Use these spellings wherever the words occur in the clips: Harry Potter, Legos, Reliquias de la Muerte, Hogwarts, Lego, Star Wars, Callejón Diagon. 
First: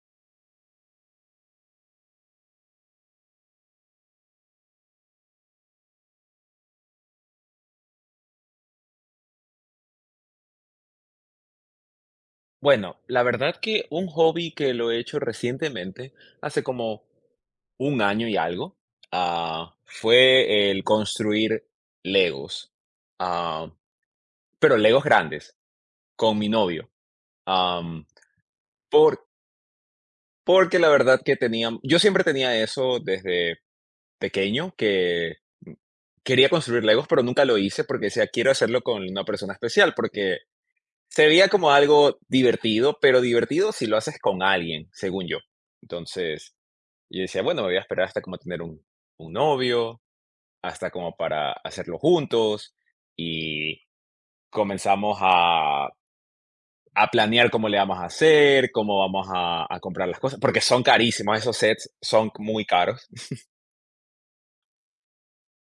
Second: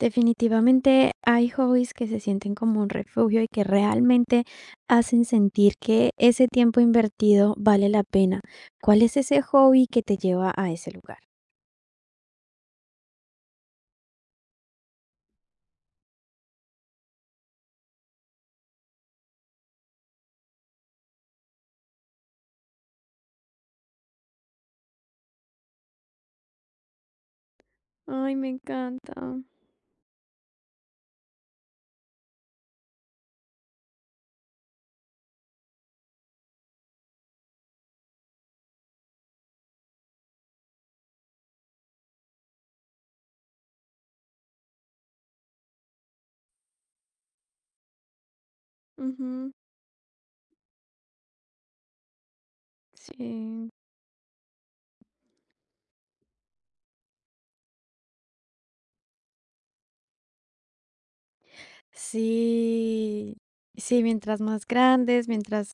Definitivamente hay hobbies que se sienten como un refugio y que realmente hacen sentir que ese tiempo invertido vale la pena. ¿Cuál es ese hobby que te lleva a ese lugar? Bueno, la verdad que un hobby que lo he hecho recientemente, hace como un año y algo, fue el construir Legos, ah, pero Legos grandes, con mi novio. am, Ay, me por, encanta. Porque la verdad que tenía, yo siempre tenía eso desde pequeño, que quería construir Legos, pero nunca lo hice porque decía, quiero hacerlo con una persona especial, porque se veía como algo divertido, pero divertido si lo haces con alguien, según yo. Entonces, y yo decía, bueno, me voy a esperar hasta como tener un Ujú. novio, hasta como para hacerlo juntos. Sí. Y comenzamos a, planear cómo le vamos a hacer, cómo vamos a comprar las cosas, porque son carísimos, esos sets son muy caros. Sí, sí, mientras más grandes, mientras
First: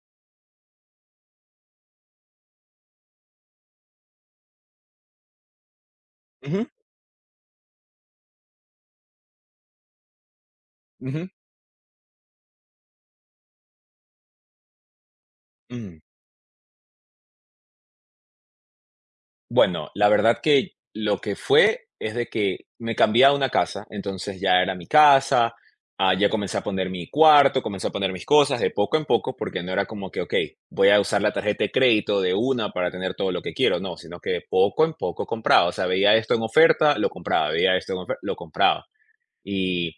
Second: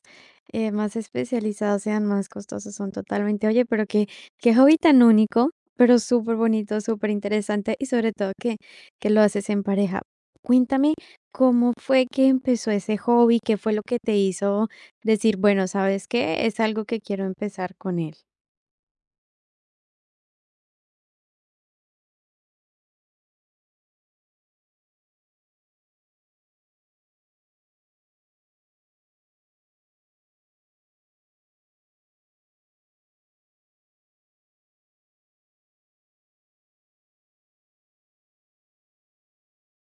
más especializados sean, más costosos son totalmente. Oye, pero qué hobby tan único, pero súper Ujú, bonito, súper interesante y sobre todo que lo haces en pareja. Cuéntame ujú, cómo fue que empezó ese hobby, qué fue lo que te hizo decir, bueno, ujú. ¿sabes qué? Es algo que quiero empezar con él. Bueno, la verdad que lo que fue es de que me cambié a una casa, entonces ya era mi casa. Ya comencé a poner mi cuarto, comencé a poner mis cosas de poco en poco, porque no era como que, ok, voy a usar la tarjeta de crédito de una para tener todo lo que quiero, no, sino que de poco en poco compraba, o sea, veía esto en oferta, lo compraba, veía esto en oferta, lo compraba. Y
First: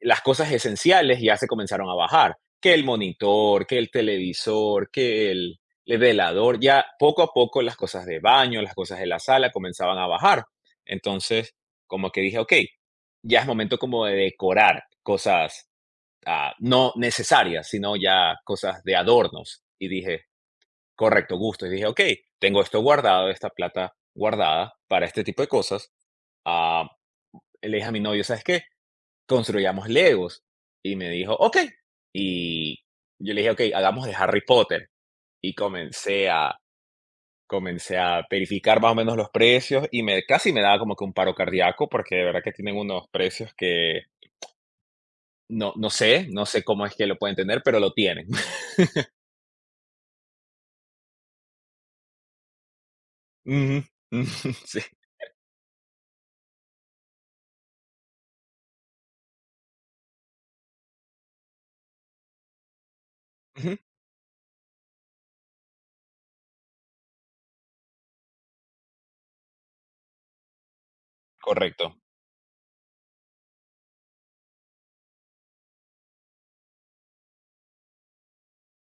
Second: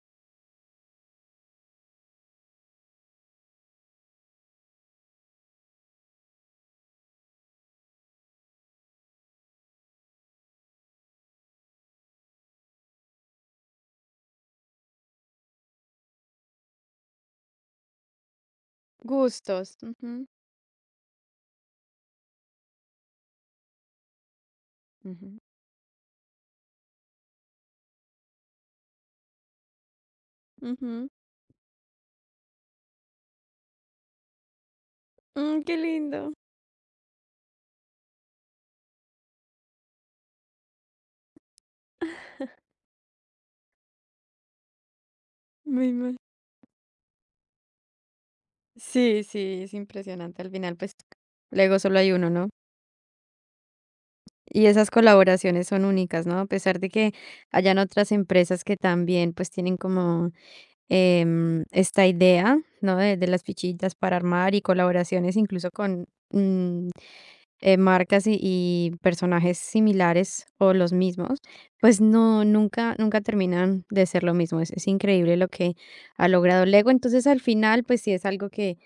las cosas esenciales ya se comenzaron a bajar, que el monitor, que el televisor, que el velador, ya poco a poco las cosas de baño, las cosas de la sala comenzaban a bajar. Entonces, como que dije, ok, ya es momento como de decorar cosas no necesarias, sino ya cosas de adornos. Gustos. Y Ujú, dije, correcto, gusto. Y dije, ok, tengo esto guardado, esta plata guardada para este ujú, tipo de cosas. Ah, Le dije a mi novio, ¿sabes qué? Construyamos Legos. Y ujú. me dijo, ok. Y yo le dije, ok, hagamos de Harry Potter. Y Mm, qué comencé lindo. a, comencé a verificar más o menos los precios y me, casi me daba como que un paro cardíaco porque de verdad que tienen unos precios que no, no Muy sé, no sé cómo es que lo pueden tener, pero lo tienen. Sí, sí, es impresionante. Al final, pues, luego solo hay uno, ¿no? Ujú, ujú, Y sí, esas colaboraciones son únicas, ¿no? A pesar de que hayan otras empresas que también, pues, tienen como esta idea, ¿no? De las ujú, fichitas para armar y colaboraciones incluso con marcas y personajes similares o los mismos, correcto. pues no, nunca, nunca terminan de ser lo mismo. Es increíble lo que ha logrado Lego. Entonces, al final, pues, sí es algo que,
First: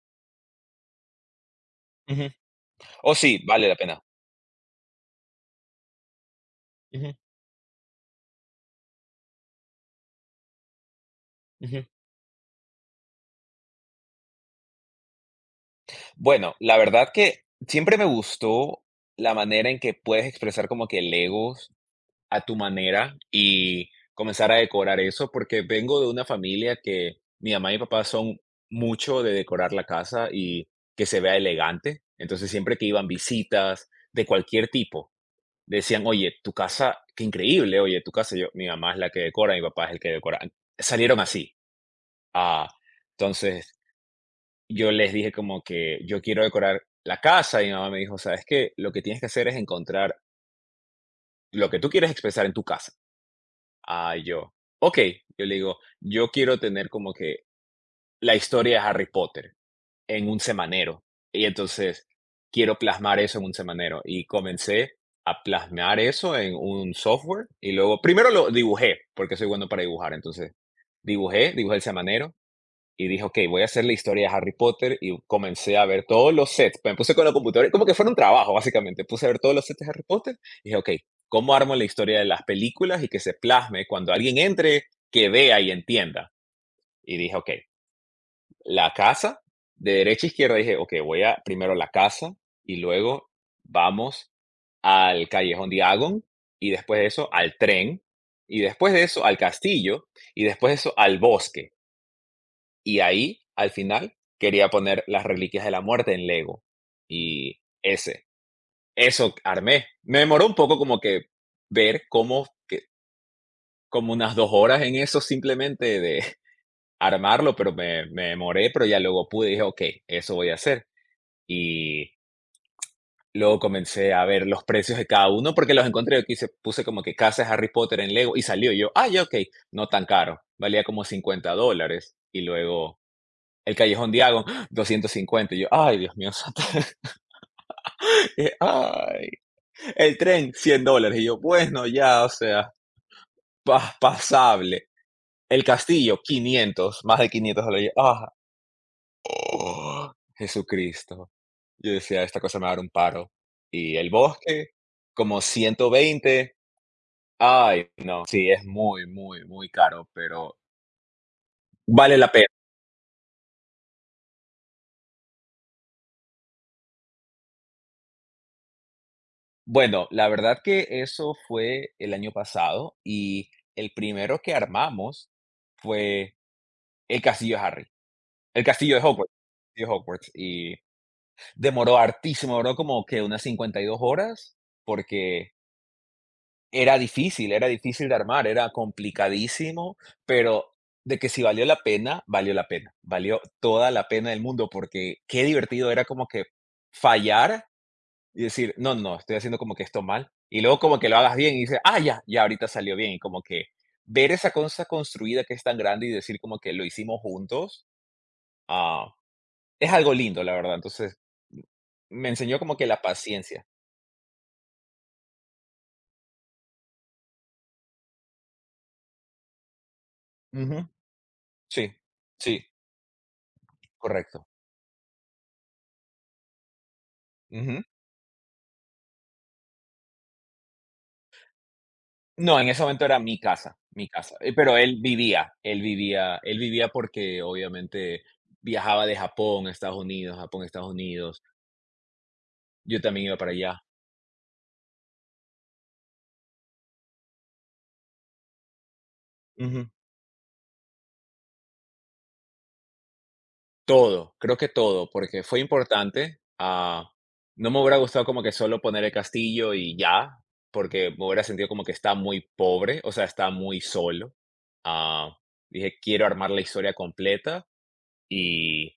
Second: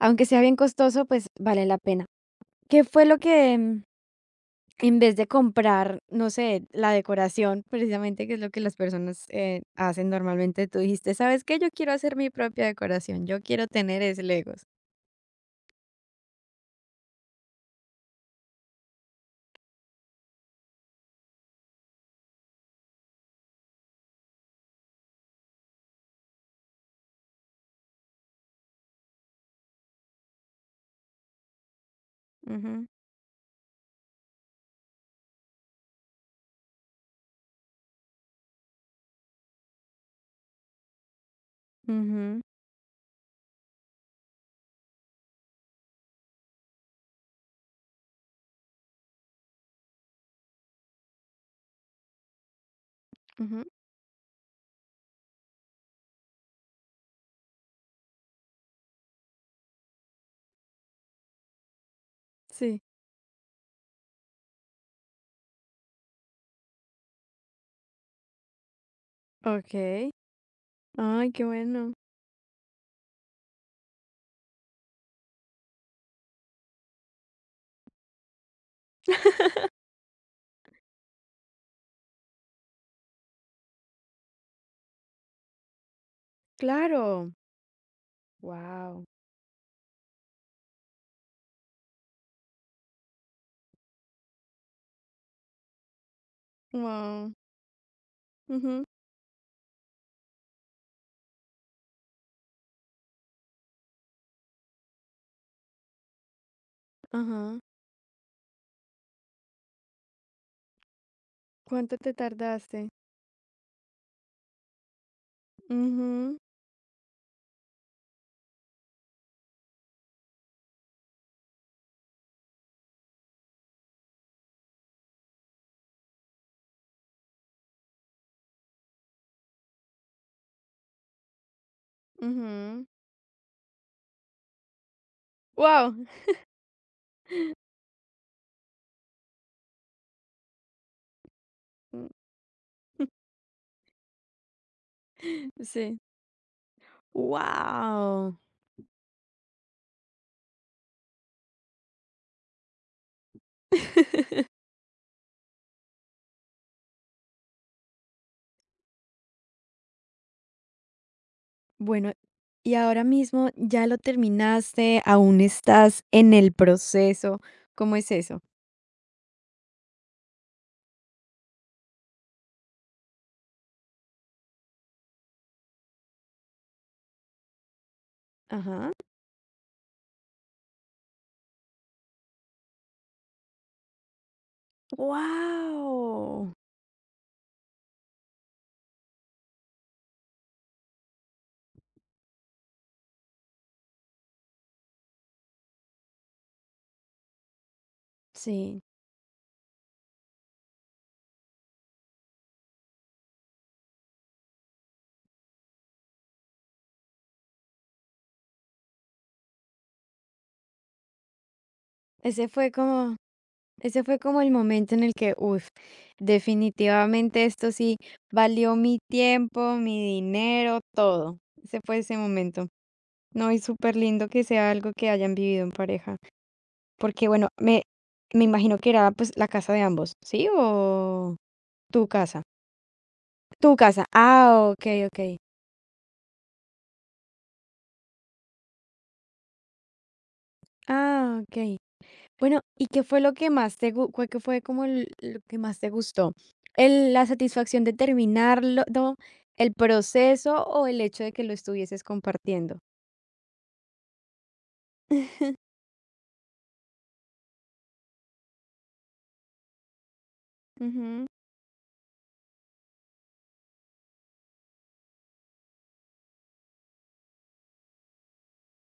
aunque sea bien costoso, pues vale la pena. Ujú. ¿Qué fue Oh, lo sí, que, vale la pena. en vez de comprar, no sé, la Ujú, decoración, precisamente, que es lo que las personas, hacen normalmente, tú dijiste: "¿Sabes qué? Yo ujú. quiero hacer mi propia decoración, yo quiero tener es Legos"? Bueno, la verdad que siempre me gustó la manera en que puedes expresar como que Legos a tu manera y comenzar a decorar eso, porque vengo de una familia que mi mamá y mi papá son mucho de decorar la casa y que se vea elegante. Entonces, siempre que Ujú, iban visitas de cualquier tipo, decían, oye, tu casa, qué increíble, oye, tu casa, yo, mi mamá es la que decora, mi papá es el que decora. Salieron así. ujú, Ah, entonces, yo les dije como que yo quiero decorar la casa y mi mamá me dijo, sabes que lo que tienes que hacer es encontrar lo que tú quieres expresar en tu casa. ujú. Ah, yo. Ok, yo le digo, yo quiero tener como que la historia de Harry Potter en un semanero. Y entonces quiero Sí. plasmar eso en un semanero. Y comencé a plasmar eso en un software. Y luego, primero lo dibujé, porque soy bueno para Okey. dibujar. Entonces, Ay, qué dibujé el bueno. semanero y dije, ok, voy a hacer la historia de Harry Potter y comencé a ver todos los sets. Me puse con la computadora, como que fuera un trabajo, básicamente. Puse a ver todos los sets de Harry Potter y dije, ok, ¿cómo armo la historia de las películas y que se plasme cuando alguien entre, que vea y entienda? Y Claro. dije, ok, la Wow. casa, de derecha a izquierda, dije, ok, voy a primero la casa y luego vamos al Callejón Diagon y después de eso Wow. al tren y Ujú. después de eso al castillo y después de eso al bosque. Y ahí, al final, quería poner las Reliquias de la Muerte en Lego. Ajá. Y ese Eso armé. Me demoró un poco como que ¿Cuánto ver te cómo que tardaste? como unas 2 horas en eso simplemente de Ujú, armarlo, pero me demoré, pero ya luego pude, dije: "Okey, eso voy a hacer". Y luego comencé a ver los precios de cada uno porque los encontré, aquí se puse como que casa de Harry Potter en Lego y salió, y yo: "Ay, okey, no tan caro". Valía como 50 dólares y ujú. luego el Callejón Diagon, 250. Y yo, Wow. ay, Dios mío, santo, ay. El tren, 100 dólares. Y yo, bueno, ya, o sea, pasable. El Sí. castillo, quinientos, más de 500 dólares. Y yo, ah, Wow. oh, Jesucristo. Yo decía, esta cosa me va a dar un paro. Y el bosque, como 120. Ay, no, sí, es muy, muy, muy caro, pero Bueno, vale la pena. y ahora mismo ya lo terminaste, aún estás en el proceso, ¿cómo es eso? Bueno, la verdad que eso fue el año pasado y el primero que armamos fue El castillo de Harry, el Ajá. castillo de Hogwarts, y demoró hartísimo, demoró como que unas 52 horas, porque Wow. Era difícil de armar, era complicadísimo, pero de que si valió la pena, valió la pena, valió toda la pena del mundo, porque qué divertido era como que fallar y decir: Sí, "No, no, no, estoy haciendo como que esto mal", y luego como que lo hagas bien y dices: "Ah, ya, ya ahorita salió bien", y como que ver esa cosa construida que es tan grande y decir como que lo hicimos juntos. ah, Es algo lindo, la verdad. Entonces, me ese enseñó fue como que la como paciencia. ese fue como el momento en el que, uff. Definitivamente esto sí valió mi tiempo, mi dinero, Ujú. todo. Ese Sí, fue ese sí, momento. No, y súper lindo que correcto. sea algo que hayan vivido en pareja. Porque bueno, Ujú. me imagino que era, pues, la casa de ambos, ¿sí? ¿O tu casa? No, en ese momento era mi Tu casa, casa. mi casa. Eh, Ah, pero él okey, okey. vivía, él vivía, él vivía porque obviamente viajaba de Japón a Estados Unidos, Japón a Estados Ah, Unidos. okey. Bueno, ¿y Yo qué fue también lo iba para que más allá. te gu cuál que fue como l lo que más te gustó? ¿El la satisfacción de terminarlo, do el proceso o el hecho de que lo estuvieses compartiendo? Todo, creo que todo, porque fue importante. No me hubiera gustado como que solo poner el castillo y ya, porque me Ujú, hubiera sentido como que está muy pobre, o sea, está muy solo. Ah, Dije, quiero armar la historia completa y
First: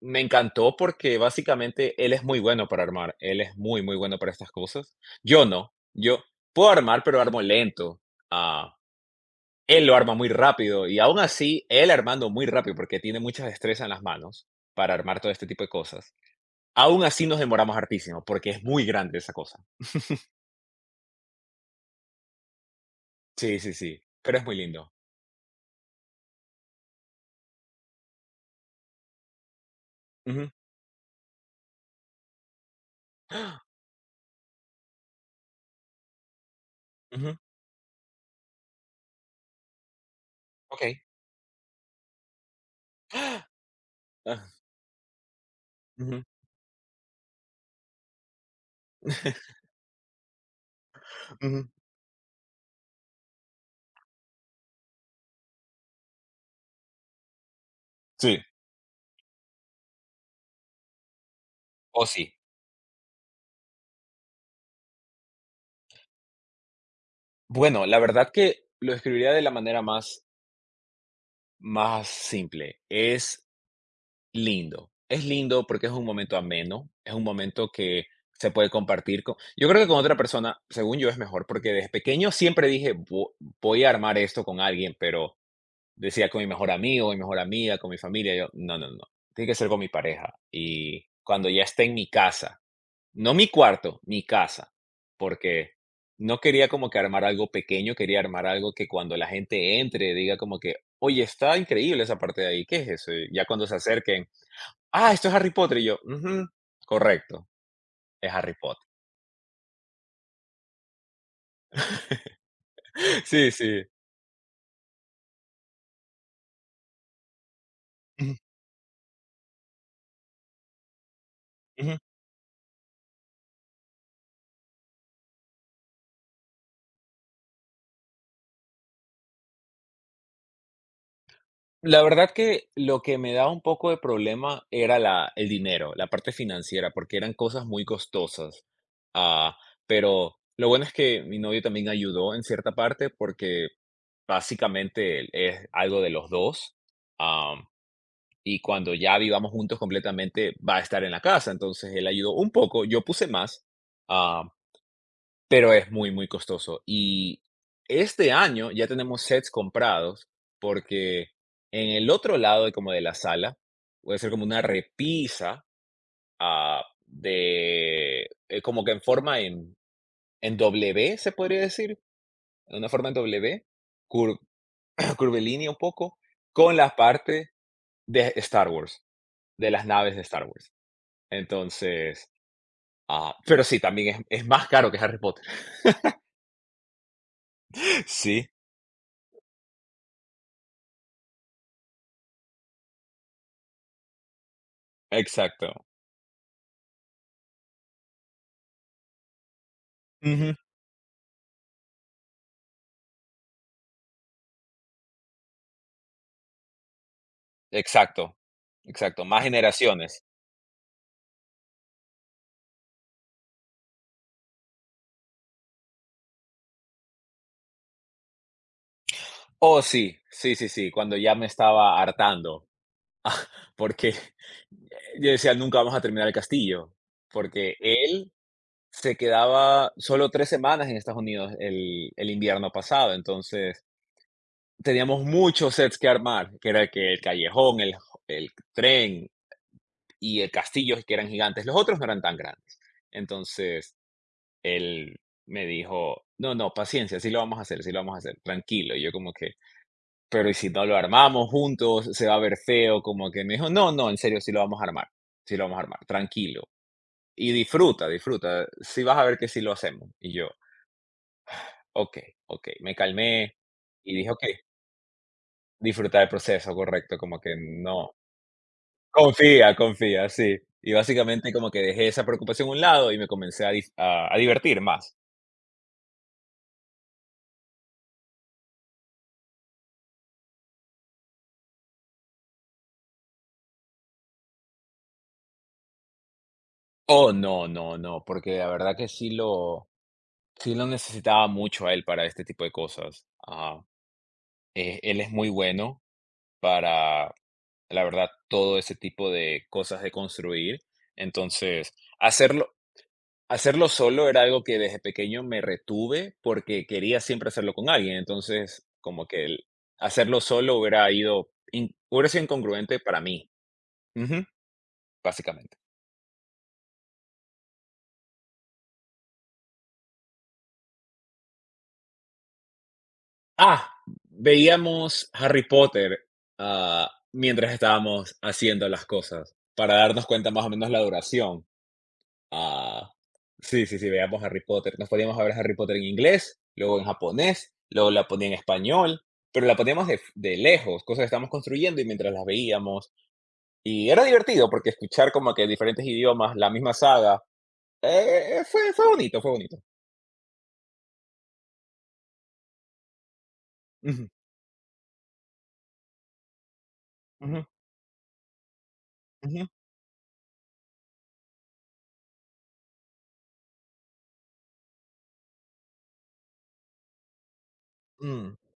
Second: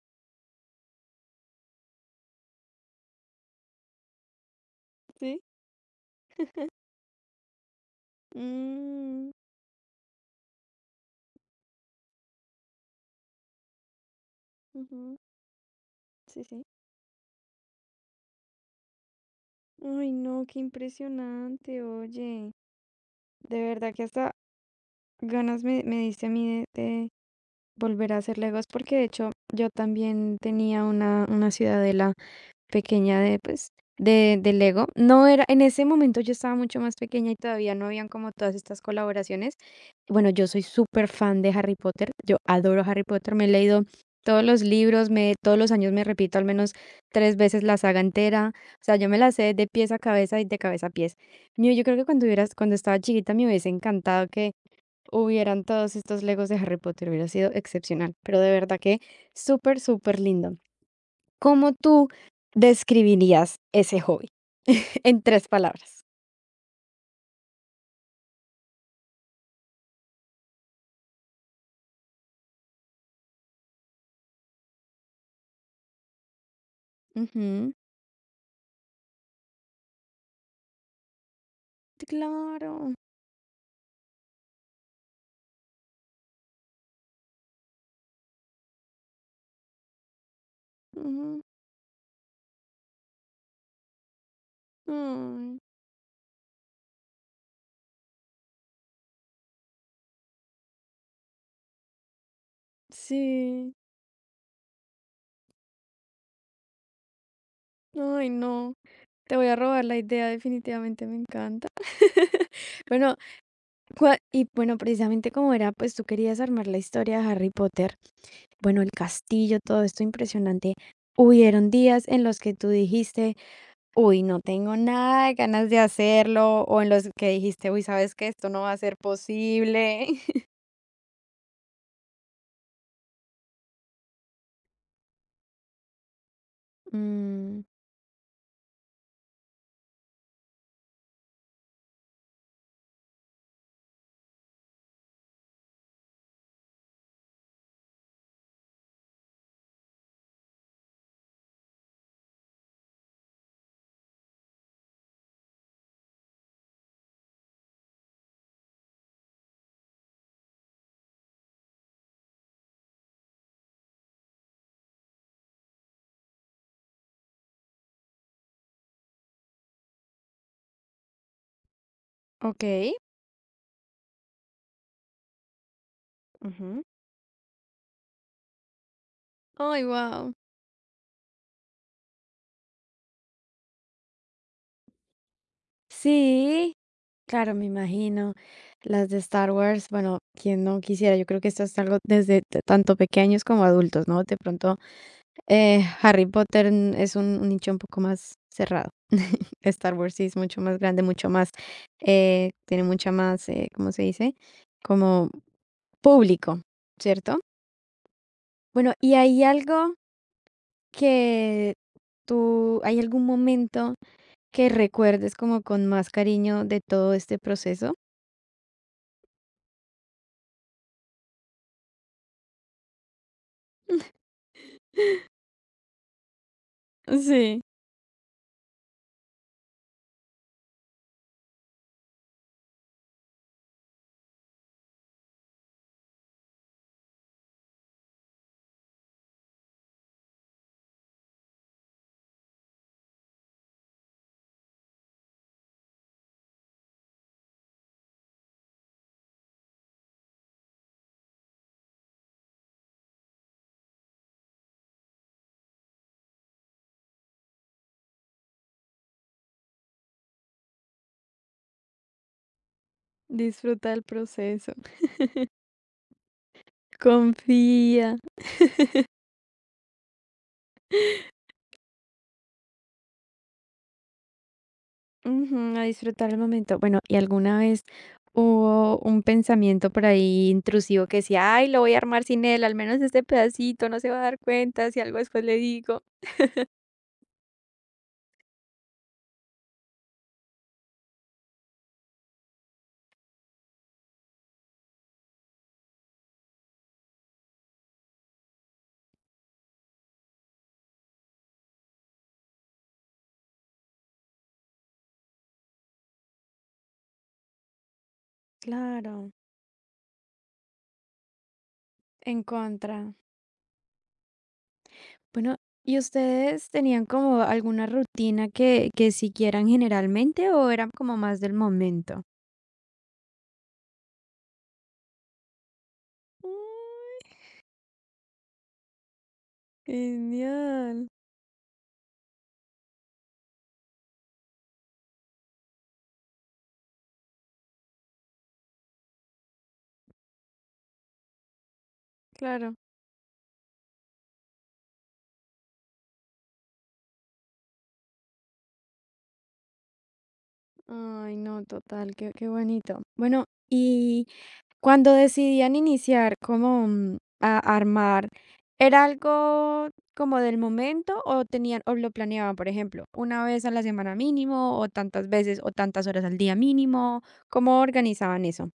me encantó porque básicamente él es muy bueno para armar, él es muy, muy bueno para estas cosas. sí. Yo no, yo puedo armar, pero armo lento. ah, Mm, Él lo arma muy rápido y aún así, él armando muy rápido, porque tiene mucha destreza en las manos para ujú. armar todo este tipo de cosas. Sí, sí. Aún así nos demoramos hartísimo, porque es muy grande esa cosa. Ay, no, qué impresionante, oye. Sí, De sí, verdad sí, que hasta pero es muy lindo. ganas me diste a mí de volver a hacer Legos porque de hecho yo también Ujú. tenía una ciudadela pequeña de ¡Ah! pues de Lego. No era, en ese momento yo estaba mucho más pequeña y Ujú, todavía no habían como todas estas colaboraciones. Bueno, yo soy okey. súper fan de Harry Potter. Yo adoro Harry Potter. Me Ah, he leído Ah, todos los libros, todos los años me ujú, repito al menos tres veces la saga entera. O sea, yo me la sé de pies a cabeza y de cabeza a pies. ujú. Yo creo que cuando estaba chiquita me hubiese encantado hubieran todos estos Legos de Harry Potter, hubiera sido excepcional, Sí, pero de verdad que súper, súper lindo. ¿Cómo o tú sí. describirías ese hobby en tres palabras? Bueno, la verdad que lo escribiría de la manera más, más simple. Es lindo. Es lindo porque es un momento ameno, es un momento Ujú. que se puede compartir con, yo creo que con otra persona, según yo, es mejor, porque desde pequeño siempre Claro. dije: "Vo Voy a armar esto con alguien", pero decía: "Con mi mejor amigo, mi mejor amiga, con mi familia", yo: "No, no, no, tiene que ser con mi pareja". Y Ujú. cuando ya esté en mi casa, no mi cuarto, mi casa, Ay, porque no quería como que armar algo pequeño, quería armar algo que cuando la gente entre diga como que: "Oye, está increíble esa parte de ahí, ¿qué es eso?". Y ya cuando sí. se acerquen, ah, esto es Harry Potter, y yo, ujú, correcto, Ay, es Harry no. Potter. Te voy a robar la idea, definitivamente me encanta. Bueno, Sí, sí. Y bueno, precisamente como era, pues tú querías armar la historia de Harry Potter, Ujú, bueno, el castillo, todo esto impresionante. Hubieron ujú. días en los que tú dijiste: "Uy, no tengo nada de ganas de hacerlo", o en los que dijiste: "Uy, ¿sabes que esto no va a ser posible?". La verdad que lo que me daba un poco de problema era la el dinero, la parte financiera, porque eran Mm, cosas muy costosas. Ah, pero lo bueno es que mi novio también ayudó en cierta parte porque básicamente es algo de los 2. am, y cuando ya vivamos juntos completamente va a estar en la casa, entonces él ayudó un poco, yo puse más. ah, Pero es muy, muy costoso. Y este año ya tenemos sets comprados porque en el otro lado de como de la sala puede ser como una repisa, de, como que en forma en W, se podría decir, en una okey. forma en W, cur curvilínea un poco, con Ujú. la parte de Star Wars, de Ay, las naves de guau. Star Wars. Entonces, pero sí, también es más caro que Harry Potter. Sí, claro, me imagino. Sí, Las de Star Wars, bueno, quién no quisiera. Yo creo que esto es algo desde t tanto pequeños como adultos, ¿no? De pronto, exacto. Harry Potter, es un nicho un poco más cerrado. Star Wars sí es mucho más grande, mucho más, tiene mucha más, ¿cómo se dice? Como público, ¿cierto? Exacto, Bueno, ¿y exacto, más hay algo generaciones. que tú hay algún momento que recuerdes como con más cariño de todo este proceso? Oh, sí, sí, sí, sí, cuando ya me estaba hartando, porque yo decía: "Nunca vamos a terminar el castillo", Sí, porque él se quedaba solo 3 semanas en Estados Unidos el invierno pasado, entonces teníamos muchos sets que armar, que era que el callejón, el tren y el castillo, que eran gigantes, los otros no eran tan grandes. Entonces, él me dijo: "No, no, paciencia, sí lo vamos a hacer, sí lo vamos a hacer, tranquilo", y yo como que: "Pero, ¿y si no lo armamos juntos? Se va a ver feo", como que me dijo: "No, no, en serio, sí lo vamos a armar, sí lo vamos a armar, tranquilo. Y disfruta, disfruta, sí vas a ver que sí lo hacemos". Y yo: "Okey, okey". Me calmé disfruta el y dije: "Okey, proceso. disfruta del proceso", correcto, como que Confía, no, confía, confía, sí. Y básicamente como que dejé esa preocupación a un lado y me comencé a dif a divertir más. ujú, a disfrutar el momento. Bueno, ¿y alguna vez hubo un pensamiento por ahí intrusivo que decía: "Ay, lo voy a armar sin él, al menos este pedacito, no se va a dar cuenta, si algo después le digo"? Oh, no, no, no, porque la verdad que sí lo necesitaba mucho a él para este tipo de cosas. Ajá. Él es muy bueno, para, la verdad, todo ese tipo de cosas de construir. Entonces, hacerlo, hacerlo solo era algo que desde pequeño me retuve porque quería siempre hacerlo con alguien. Entonces, como Claro, que el hacerlo solo hubiera ido, hubiera en sido incongruente contra. para mí. Ujú, Bueno, básicamente. ¿y ustedes tenían como alguna rutina que siguieran generalmente o eran como más del momento? Ah, Veíamos Harry Potter, Mm. mientras estábamos haciendo las cosas para darnos cuenta más o menos la Genial, duración. Ah, sí, sí, sí, veíamos Harry Potter. Nos podíamos ver Harry Potter en inglés, luego en japonés, luego la ponía en español, pero la poníamos de, lejos, cosas que estábamos construyendo y mientras las claro. veíamos. Y era divertido porque escuchar como que diferentes idiomas, la misma saga, fue bonito, fue bonito. Ay, no, total, qué bonito. Bueno, y Ujú, cuando decidían iniciar como a ujú, armar, ¿era ujú, algo como del momento o tenían o lo planeaban, por ejemplo, una vez a la semana mínimo o tantas veces o tantas horas al día mínimo? ¿Cómo organizaban mm. eso?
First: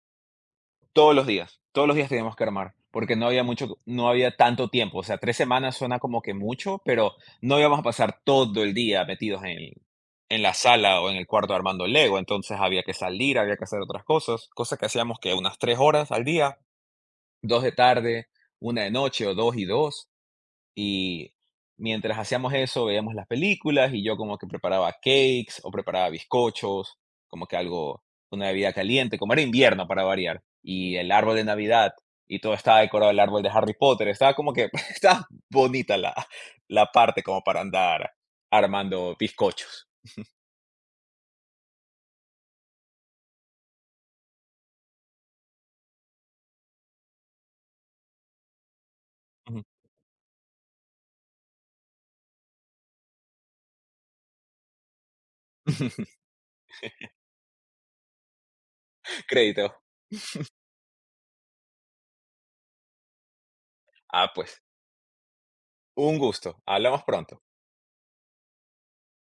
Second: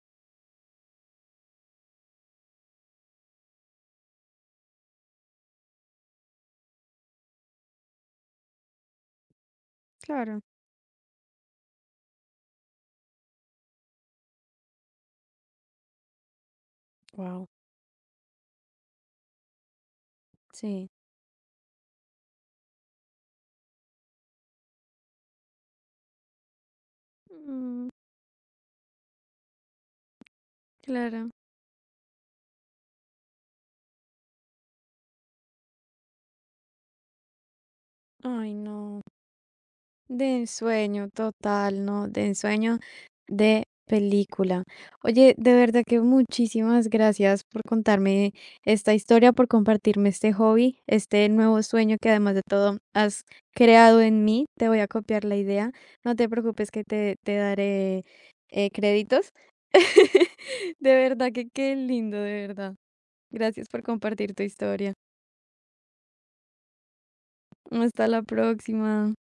Todos los días teníamos que armar, porque no había mucho, no había tanto tiempo, o sea, 3 semanas suena como que mucho, pero no íbamos a pasar todo el día metidos en Claro. en la sala o en el cuarto armando Lego, entonces había que salir, había que hacer otras cosas, cosas que hacíamos que unas 3 horas al día, Wow. 2 de tarde, una de noche o 2 y 2. Sí. Y mientras hacíamos eso, veíamos las películas y yo como que preparaba cakes o preparaba bizcochos, como que Mm, algo, una bebida caliente, como era invierno para variar. Y el claro. árbol de Navidad y todo estaba decorado, el árbol de Harry Potter, estaba como que, estaba bonita la, la parte como para andar Ay, no. armando bizcochos. De ensueño, total, no. De ensueño de película. Oye, de verdad que muchísimas gracias por contarme esta historia, por Ujú. compartirme este hobby, este nuevo sueño que además de todo has creado en mí. Te voy a copiar la idea. No te preocupes que te daré créditos. Crédito. De verdad que qué lindo, de verdad. Gracias por Ah, compartir tu pues, historia. un gusto. Hablamos pronto. Hasta la próxima.